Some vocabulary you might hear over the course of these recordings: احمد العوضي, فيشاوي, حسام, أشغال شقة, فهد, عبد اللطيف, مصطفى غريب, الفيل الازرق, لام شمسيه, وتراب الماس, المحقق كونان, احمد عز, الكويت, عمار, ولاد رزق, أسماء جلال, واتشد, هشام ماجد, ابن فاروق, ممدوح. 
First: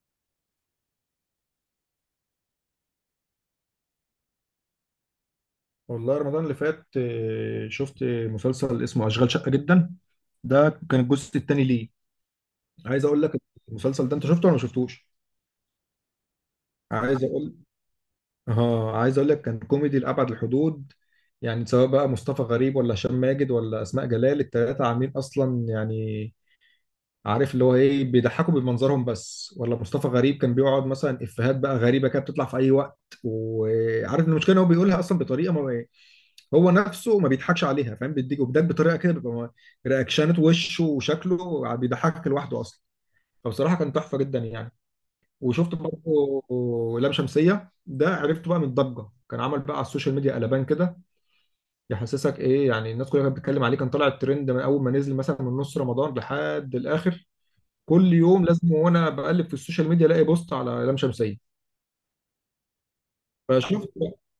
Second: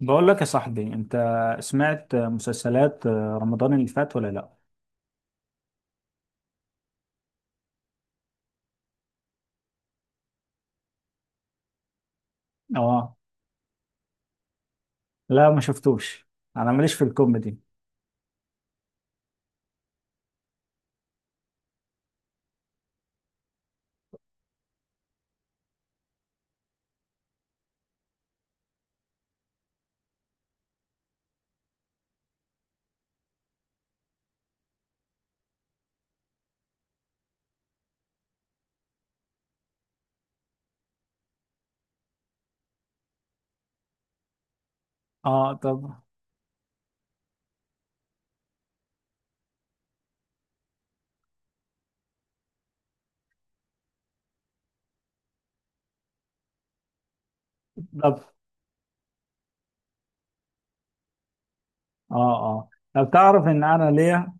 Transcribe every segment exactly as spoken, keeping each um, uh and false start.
بقول لك يا صاحبي انت، سمعت مسلسلات رمضان اللي فات ولا لا؟ والله رمضان اللي فات آه، شفت مسلسل اسمه أشغال شقة جدا. ده كان الجزء الثاني ليه. عايز اه. اقول لك، المسلسل ده انت شفته ولا ما شفتوش؟ لا ما شفتوش، انا ماليش في عايز اقول الكوميدي. اه عايز اقول لك كان كوميدي لأبعد الحدود. يعني سواء بقى مصطفى غريب ولا هشام ماجد ولا أسماء جلال، التلاتة عاملين اصلا، يعني عارف اللي هو ايه، بيضحكوا بمنظرهم بس. ولا مصطفى غريب كان بيقعد مثلا افيهات بقى غريبة كده بتطلع في اي وقت، وعارف إن المشكلة ان هو بيقولها اصلا بطريقة هو نفسه ما بيضحكش عليها، فاهم؟ بيديك وبيضحك بطريقه كده بيبقى م- رياكشنات وشه وشكله بيضحكك لوحده اصلا. فبصراحه كان تحفه جدا يعني. اه وشفت طب. برضه لام شمسيه، ده عرفته بقى من الضجه، كان عمل بقى على السوشيال ميديا قلبان كده. يحسسك ايه يعني، الناس كلها كانت بتتكلم عليه، كان طالع الترند من اول ما نزل، مثلا من نص رمضان لحد الاخر. كل طب يوم لازم وانا بقلب في السوشيال ميديا الاقي بوست على لام شمسيه. اه اه طب تعرف ان انا فشفت. ليا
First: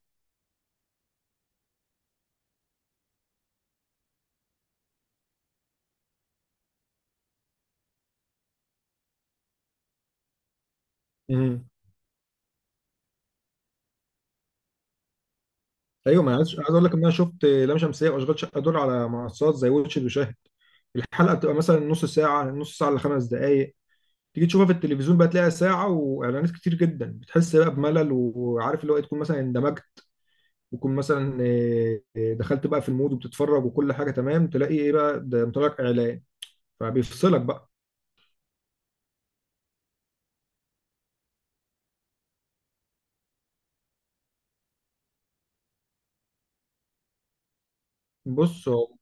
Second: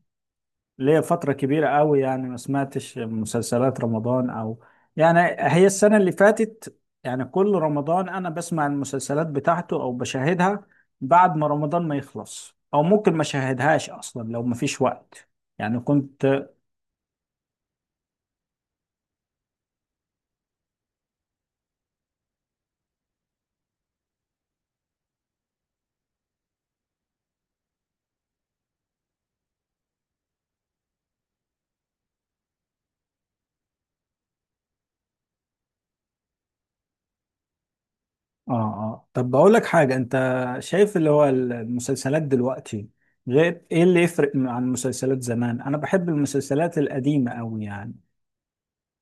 ليا فترة كبيرة قوي، يعني ما سمعتش مسلسلات رمضان او يعني، هي السنة اللي فاتت، يعني كل رمضان انا بسمع المسلسلات بتاعته او بشاهدها بعد ما رمضان ما يخلص، او ممكن ما شاهدهاش اصلا لو ما فيش وقت. يعني ايوه ما أنا كنت عايز عايز اقول لك ان انا شفت لام شمسيه واشغال شقه دول على منصات زي واتشد وشاهد. الحلقه بتبقى مثلا نص ساعه نص ساعه لخمس دقائق، تيجي تشوفها في التلفزيون بقى تلاقيها ساعه واعلانات كتير جدا، بتحس بقى بملل. وعارف اللي هو إيه، تكون مثلا اندمجت، وتكون مثلا إيه، إيه، دخلت بقى في المود وبتتفرج وكل حاجه تمام، تلاقي ايه بقى ده مطلع لك اعلان، فبيفصلك بقى. اه اه. طب بقول لك حاجة انت، شايف اللي هو المسلسلات دلوقتي غير ايه؟ اللي يفرق عن مسلسلات زمان، انا بحب المسلسلات القديمة قوي يعني. بص، هو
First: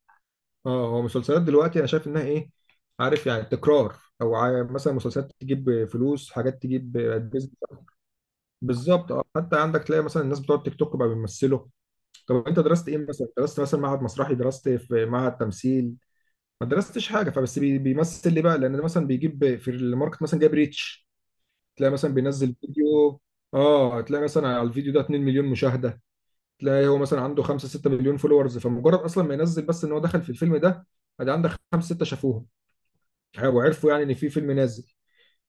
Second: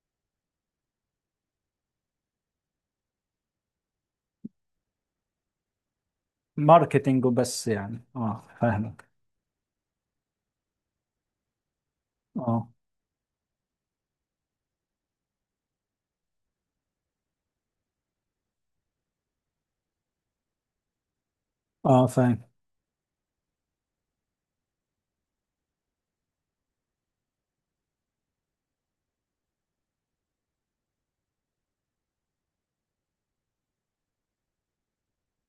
اه هو مسلسلات دلوقتي انا شايف انها ايه، عارف يعني تكرار، او عا- مثلا مسلسلات تجيب فلوس، حاجات تجيب. ماركتينج وبس، يعني اه فاهمك. بالظبط اه. حتى عندك تلاقي مثلا الناس بتوع التيك توك بقى بيمثلوا. طب انت اه درست ايه؟ مثلا درست مثلا معهد مسرحي، درست في معهد تمثيل؟ ما درستش حاجه، فبس بي- بيمثل ليه بقى؟ لان ده مثلا بيجيب في الماركت، مثلا جايب ريتش. تلاقي اه مثلا فاهم. بينزل فيديو، اه تلاقي مثلا على الفيديو ده اتنين مليون مشاهده. تلاقي هو مثلا عنده خمسة ستة مليون فولورز، فمجرد اصلا ما ينزل بس ان هو دخل في الفيلم ده، ادي عندك خمسة ستة شافوه وعرفوا يعني ان في فيلم نازل.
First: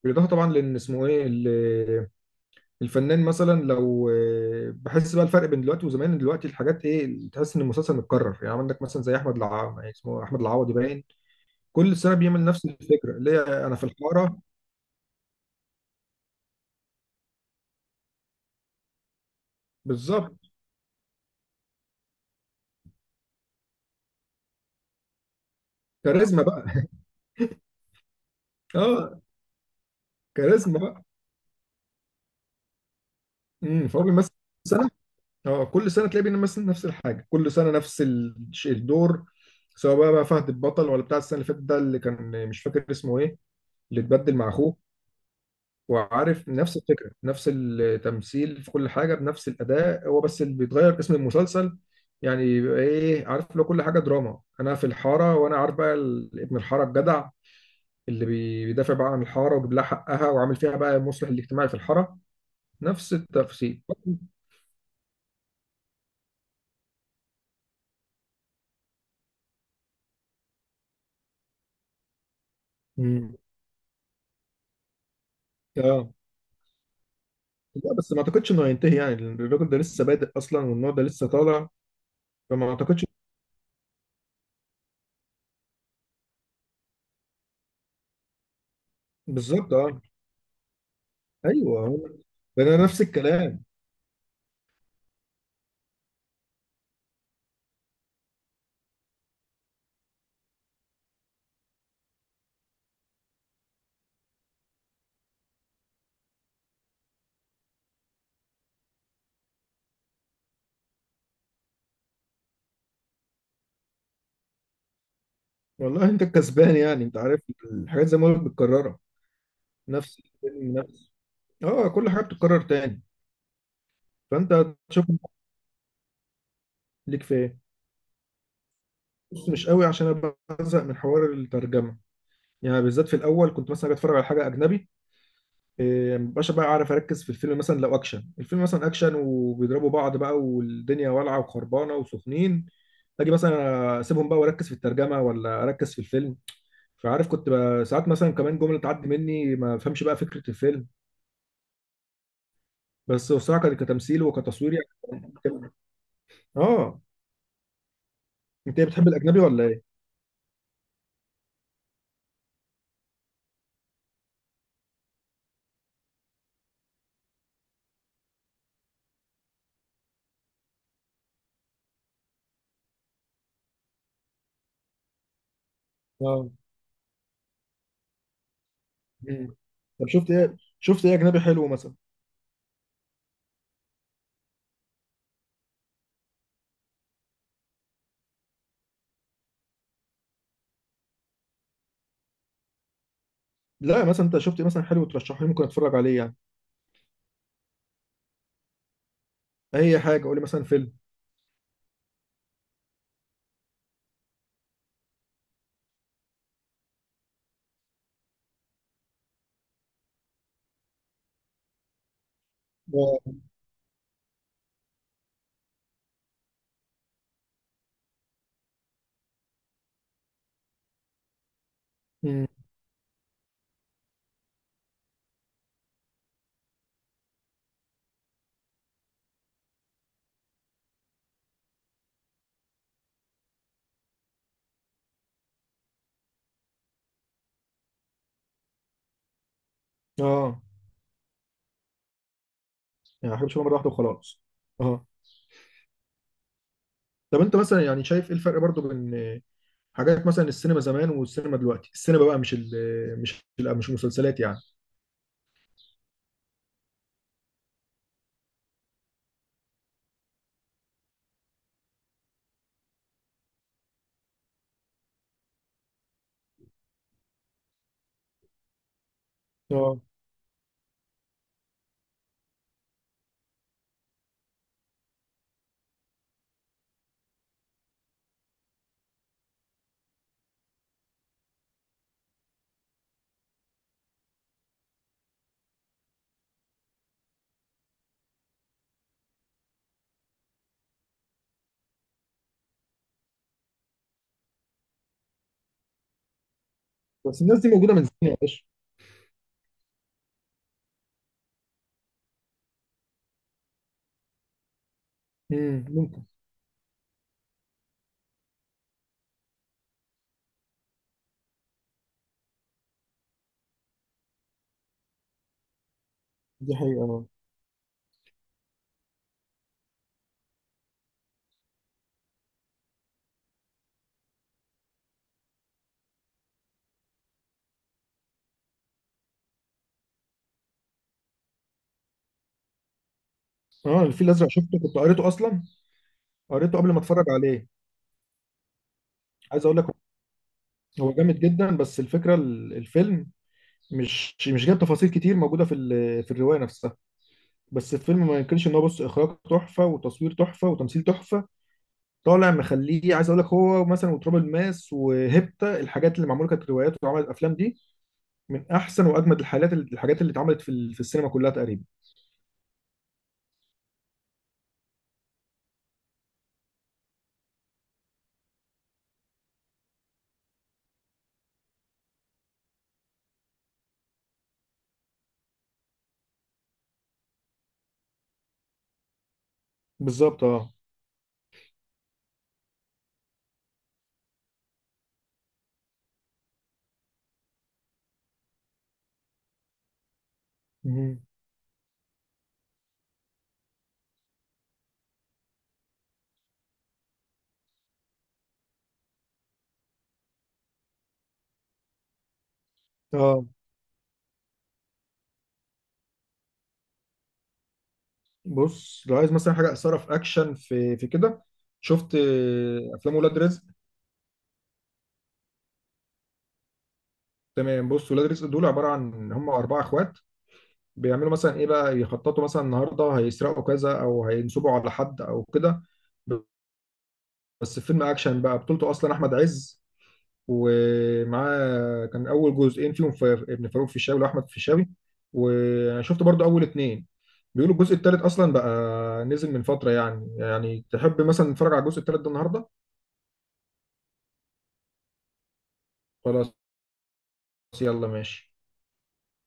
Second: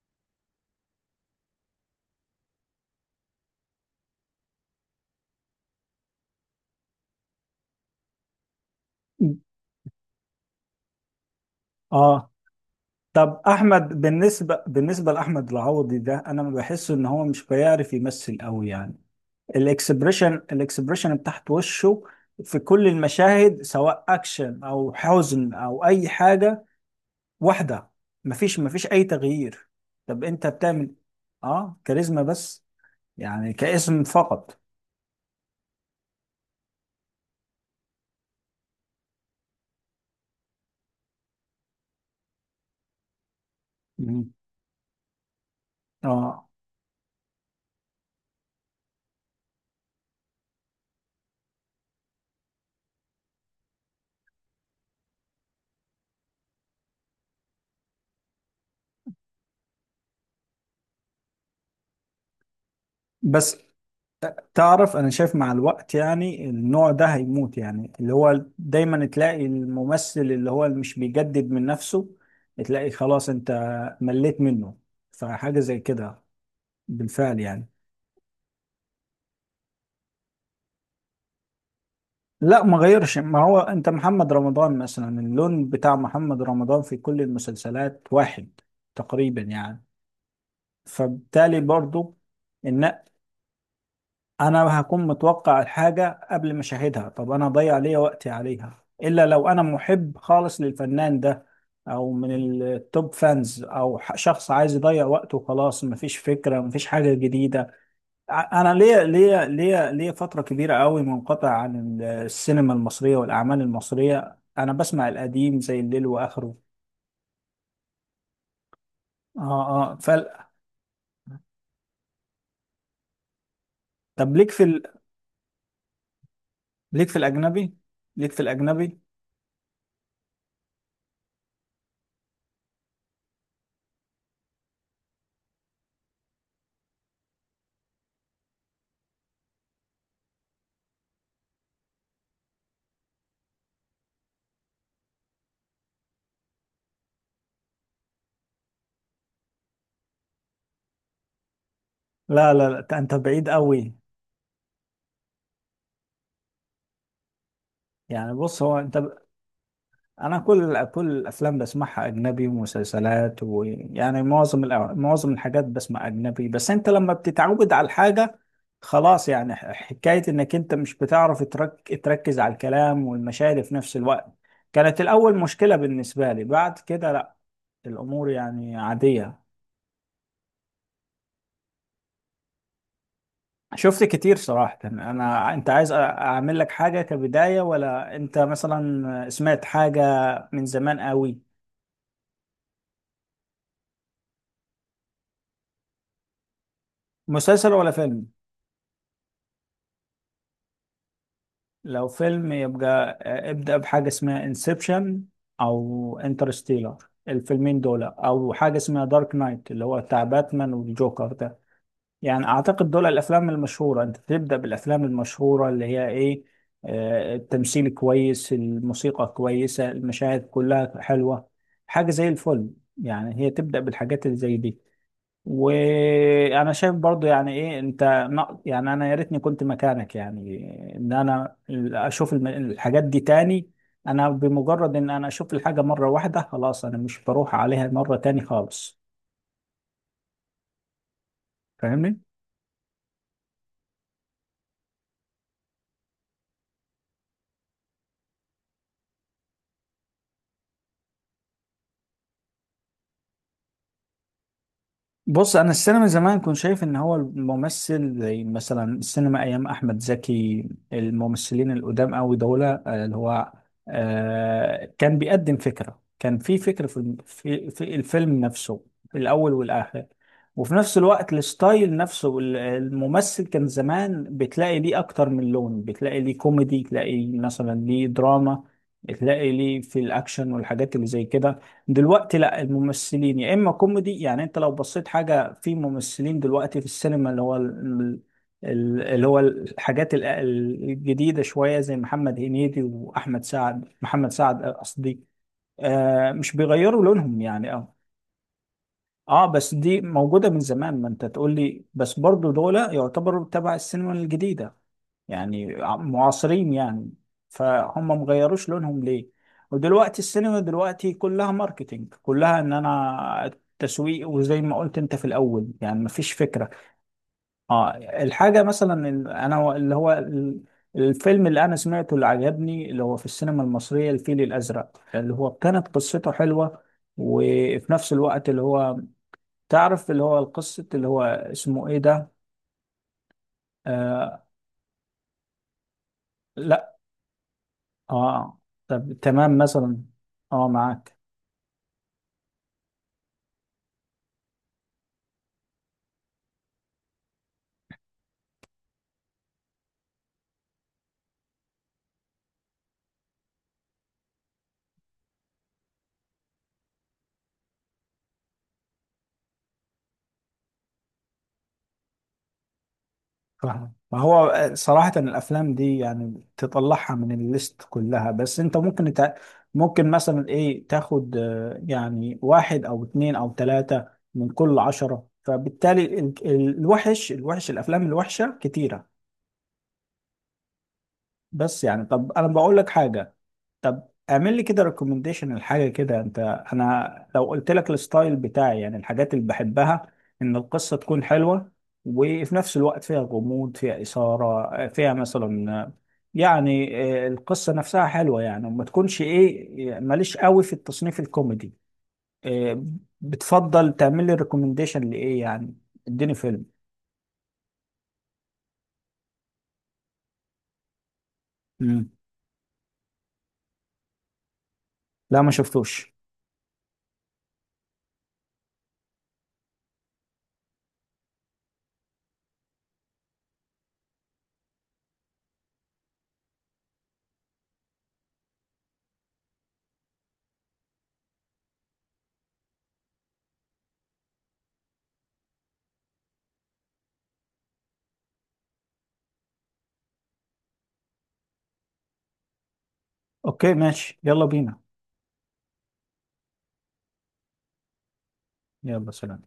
بالاضافه طبعا لان اسمه ايه، الفنان. مثلا لو آه، بحس بقى الفرق بين دلوقتي وزمان. دلوقتي الحاجات ايه، تحس ان المسلسل متكرر. يعني عندك مثلا زي احمد العوضي، يعني اسمه احمد العوضي باين كل سنه اه بيعمل نفس الفكره اللي طب هي انا في احمد، الحاره. بالنسبة بالنسبة لاحمد العوضي ده، انا ما بحس ان هو مش بيعرف يمثل قوي يعني. الاكسبريشن بالظبط. الاكسبريشن بتاعت وشه في كل المشاهد سواء اكشن او حزن او اي كاريزما حاجة، بقى. واحدة. مفيش مفيش أي اه تغيير. طب أنت كاريزما بتعمل بقى آه كاريزما بس، يعني امم فهو كاسم بيمثل فقط. سنه. اه كل سنه تلاقيه بيمثل نفس الحاجه، كل سنه نفس ال- الدور، سواء بقى, بقى فهد البطل ولا بتاع السنه اللي فاتت ده اللي كان مش فاكر اسمه ايه، اللي مم. اتبدل مع اخوه. آه وعارف نفس الفكرة، نفس التمثيل في كل حاجة بنفس الأداء، هو بس اللي بيتغير اسم المسلسل. يعني يبقى إيه، عارف لو كل حاجة دراما أنا في الحارة، وأنا عارف بقى ال- ابن الحارة الجدع اللي بي- بيدافع بقى عن الحارة ويجيب لها حقها وعامل فيها بقى المصلح الاجتماعي في الحارة، نفس بس. التفسير. تعرف أنا شايف مع الوقت يعني النوع ده هيموت، يعني اللي هو دايما تلاقي الممثل اللي هو اللي مش بيجدد من نفسه، تلاقي خلاص مم. أنت مليت منه. فحاجة زي اه كده بالفعل يعني. لا بس ما اعتقدش انه هينتهي، يعني الراجل ده لسه بادئ اصلا، والنوع ده لسه طالع، لا فما ما اعتقدش. غيرش، ما هو أنت محمد رمضان مثلا، اللون بتاع محمد رمضان في كل المسلسلات واحد تقريبا بالظبط يعني. اه. فبالتالي ايوه هو- برضو ده انا ان نفس الكلام. انا هكون متوقع الحاجه قبل ما اشاهدها، طب انا هضيع ليا وقتي عليها؟ الا لو انا محب خالص للفنان ده، او من التوب فانز، او ح- شخص عايز يضيع وقته وخلاص، مفيش فكره مفيش حاجه جديده. ع- انا ليا ليا ليا ليا فتره كبيره قوي منقطع عن ال- السينما المصريه والاعمال المصريه، انا بسمع القديم زي الليل والله انت واخره. الكسبان، يعني انت عارف، الحاجات زي ما قلت متكرره، اه اه نفس فال... الفيلم نفس اه كل حاجه بتتكرر تاني. طب ليك في فانت ال... تشوف ليك في ليك في ايه؟ الاجنبي. ليك في الاجنبي. بص مش قوي، عشان انا بزهق من حوار الترجمه. يعني بالذات في الاول كنت مثلا أجي اتفرج على حاجه اجنبي، إيه، مبقاش بقى عارف اركز في الفيلم. مثلا لو اكشن، الفيلم مثلا اكشن وبيضربوا بعض بقى والدنيا والعه وخربانه وسخنين، اجي مثلا اسيبهم بقى واركز في الترجمه، ولا اركز في الفيلم. فعارف، كنت بقى ساعات مثلا كمان جمله تعدي مني ما افهمش بقى فكره الفيلم. لا لا لا ت- انت بس بعيد بصراحه كان- قوي. كتمثيل وكتصوير يعني بتبقى- اه. يعني بص هو انت إيه، انت بتحب ب... الاجنبي ولا ايه؟ انا كل كل الافلام بسمعها اجنبي ومسلسلات، ويعني معظم الأ... معظم الحاجات بسمع اجنبي، بس انت لما بتتعود على الحاجه خلاص. يعني ح- حكايه انك انت مش بتعرف ترك... تركز على الكلام والمشاعر في نفس الوقت، كانت الاول مشكله بالنسبه لي، اه. بعد كده لا، الامور يعني عاديه. مم. طب شفت ايه؟ شفت ايه اجنبي حلو مثلا؟ شفت كتير صراحة. أنا أنت عايز أ- أعمل لك حاجة كبداية، ولا أنت مثلا سمعت حاجة من زمان قوي؟ لا مثلا انت شفت إيه مثلا حلو ترشحه لي، ممكن اتفرج عليه يعني؟ مسلسل ولا فيلم؟ اي حاجه، قول لي مثلا فيلم. لو فيلم يبقى آه، ابدأ بحاجة اسمها انسبشن، أو انترستيلر، الفيلمين دول، أو حاجة اسمها دارك نايت اللي هو بتاع باتمان والجوكر ده. يعني اعتقد دول آه. الافلام المشهوره، انت تبدا بالافلام المشهوره اللي هي ايه، آه، التمثيل كويس الموسيقى كويسه المشاهد كلها حلوه، حاجه زي مم. الفل. يعني هي تبدا بالحاجات اللي زي دي. وانا شايف برضو يعني ايه، انت نق- يعني انا يا ريتني كنت مكانك، يعني ان انا اشوف الم- الحاجات دي تاني. انا بمجرد ان انا اشوف الحاجه مره واحده خلاص انا مش بروح عليها مره تاني خالص، اه، فاهمني؟ يعني احب اشوفها مره واحده وخلاص. اه. طب انت مثلا يعني شايف ايه الفرق برضو بين حاجات مثلا السينما زمان والسينما دلوقتي؟ السينما بقى، مش ال مش ال مش المسلسلات يعني. بص انا السينما زمان كنت شايف ان هو الممثل، زي مثلا السينما ايام احمد زكي، الممثلين القدام قوي دول آه، اللي هو آه، كان بيقدم فكره، كان في فكره في الم- في في الفيلم نفسه في الاول آه. والاخر. وفي نفس الوقت الستايل نفسه، ال- الممثل كان زمان بتلاقي ليه اكتر من لون، بتلاقي ليه كوميدي، تلاقي مثلا ليه دراما، تلاقي ليه في الاكشن والحاجات اللي زي كده. دلوقتي لا، الممثلين يا اما كوميدي، يعني انت لو بصيت حاجه في ممثلين دلوقتي في السينما اللي هو ال- ال- اللي هو الحاجات ال- الجديده شويه، زي محمد هنيدي واحمد سعد، محمد سعد قصدي، آه مش بيغيروا لونهم بس الناس دي يعني. موجوده اه من زمان يا باشا. اه بس دي موجوده من زمان، ما انت تقول لي، بس برضو دول يعتبروا تبع السينما الجديده يعني، امم، ممكن. معاصرين يعني، فهم مغيروش لونهم ليه. ودلوقتي السينما دلوقتي كلها ماركتينج، كلها ان انا، تسويق، وزي ما قلت انت في الاول يعني مفيش فكرة. دي حقيقة آه. اه الحاجة مثلا ال- انا اللي هو ال- الفيلم اللي انا سمعته اللي عجبني اللي هو في السينما المصرية، الفيل الازرق، اللي هو كانت قصته حلوة، وفي نفس الوقت اللي هو، تعرف اللي هو القصة اللي هو اسمه ايه ده، اه الفيل آه. الازرق شفته، كنت قريته اصلا، قريته لا قبل ما اتفرج عليه. اه طب تمام عايز اقول لك، مثلا. اه هو معاك. جامد جدا، بس الفكره ال- الفيلم مش مش جايب تفاصيل كتير موجوده في ال- في الروايه نفسها. بس الفيلم ما ينكرش ان هو، بص، اخراج تحفه وتصوير تحفه وتمثيل تحفه. طالع مخليه. عايز اقول لك هو مثلا وتراب الماس وهيبتا، الحاجات اللي معموله كانت روايات وعملت افلام، دي من احسن واجمد الحالات اللي الحاجات اللي اتعملت في ال- في السينما كلها تقريبا. فاهم، ما هو آه، صراحة الأفلام دي يعني تطلعها من الليست كلها، بس أنت ممكن تع... ممكن مثلا إيه تاخد آه، يعني واحد أو اتنين أو تلاتة من كل عشرة، فبالتالي ال- ال- الوحش الوحش الأفلام الوحشة كتيرة. بالظبط اه. بس يعني طب أنا بقول لك حاجة، طب اعمل لي كده ريكومنديشن الحاجه كده انت. انا لو قلت لك الستايل بتاعي يعني الحاجات اللي بحبها، ان القصه مهم. تكون حلوه، وفي نفس الوقت فيها غموض، فيها اثاره، فيها مثلا يعني آه، القصه نفسها حلوه يعني، وما تكونش ايه، ماليش قوي في التصنيف الكوميدي آه، اه بتفضل تعمل لي ريكومنديشن لايه يعني، اديني فيلم. بص، لو عايز مثلا حاجه اثاره في اكشن في في كده، مم. شفت آه، افلام ولاد رزق؟ لا ما شفتوش. تمام، بص، ولاد رزق دول عباره عن هم اربعه اخوات، بيعملوا مثلا ايه بقى، يخططوا مثلا النهارده هيسرقوا كذا او هينصبوا على حد او كده. بس فيلم اكشن بقى، بطولته اصلا احمد عز، ومعاه كان اول جزئين فيهم ف- ابن فاروق فيشاوي واحمد فيشاوي. وانا شفت برضو اول اتنين، بيقولوا الجزء التالت اصلا بقى نزل من فتره. يعني يعني تحب مثلا نتفرج على الجزء التالت ده النهارده؟ اوكي ماشي يلا بينا. خلاص، يلا ماشي. يلا سلام.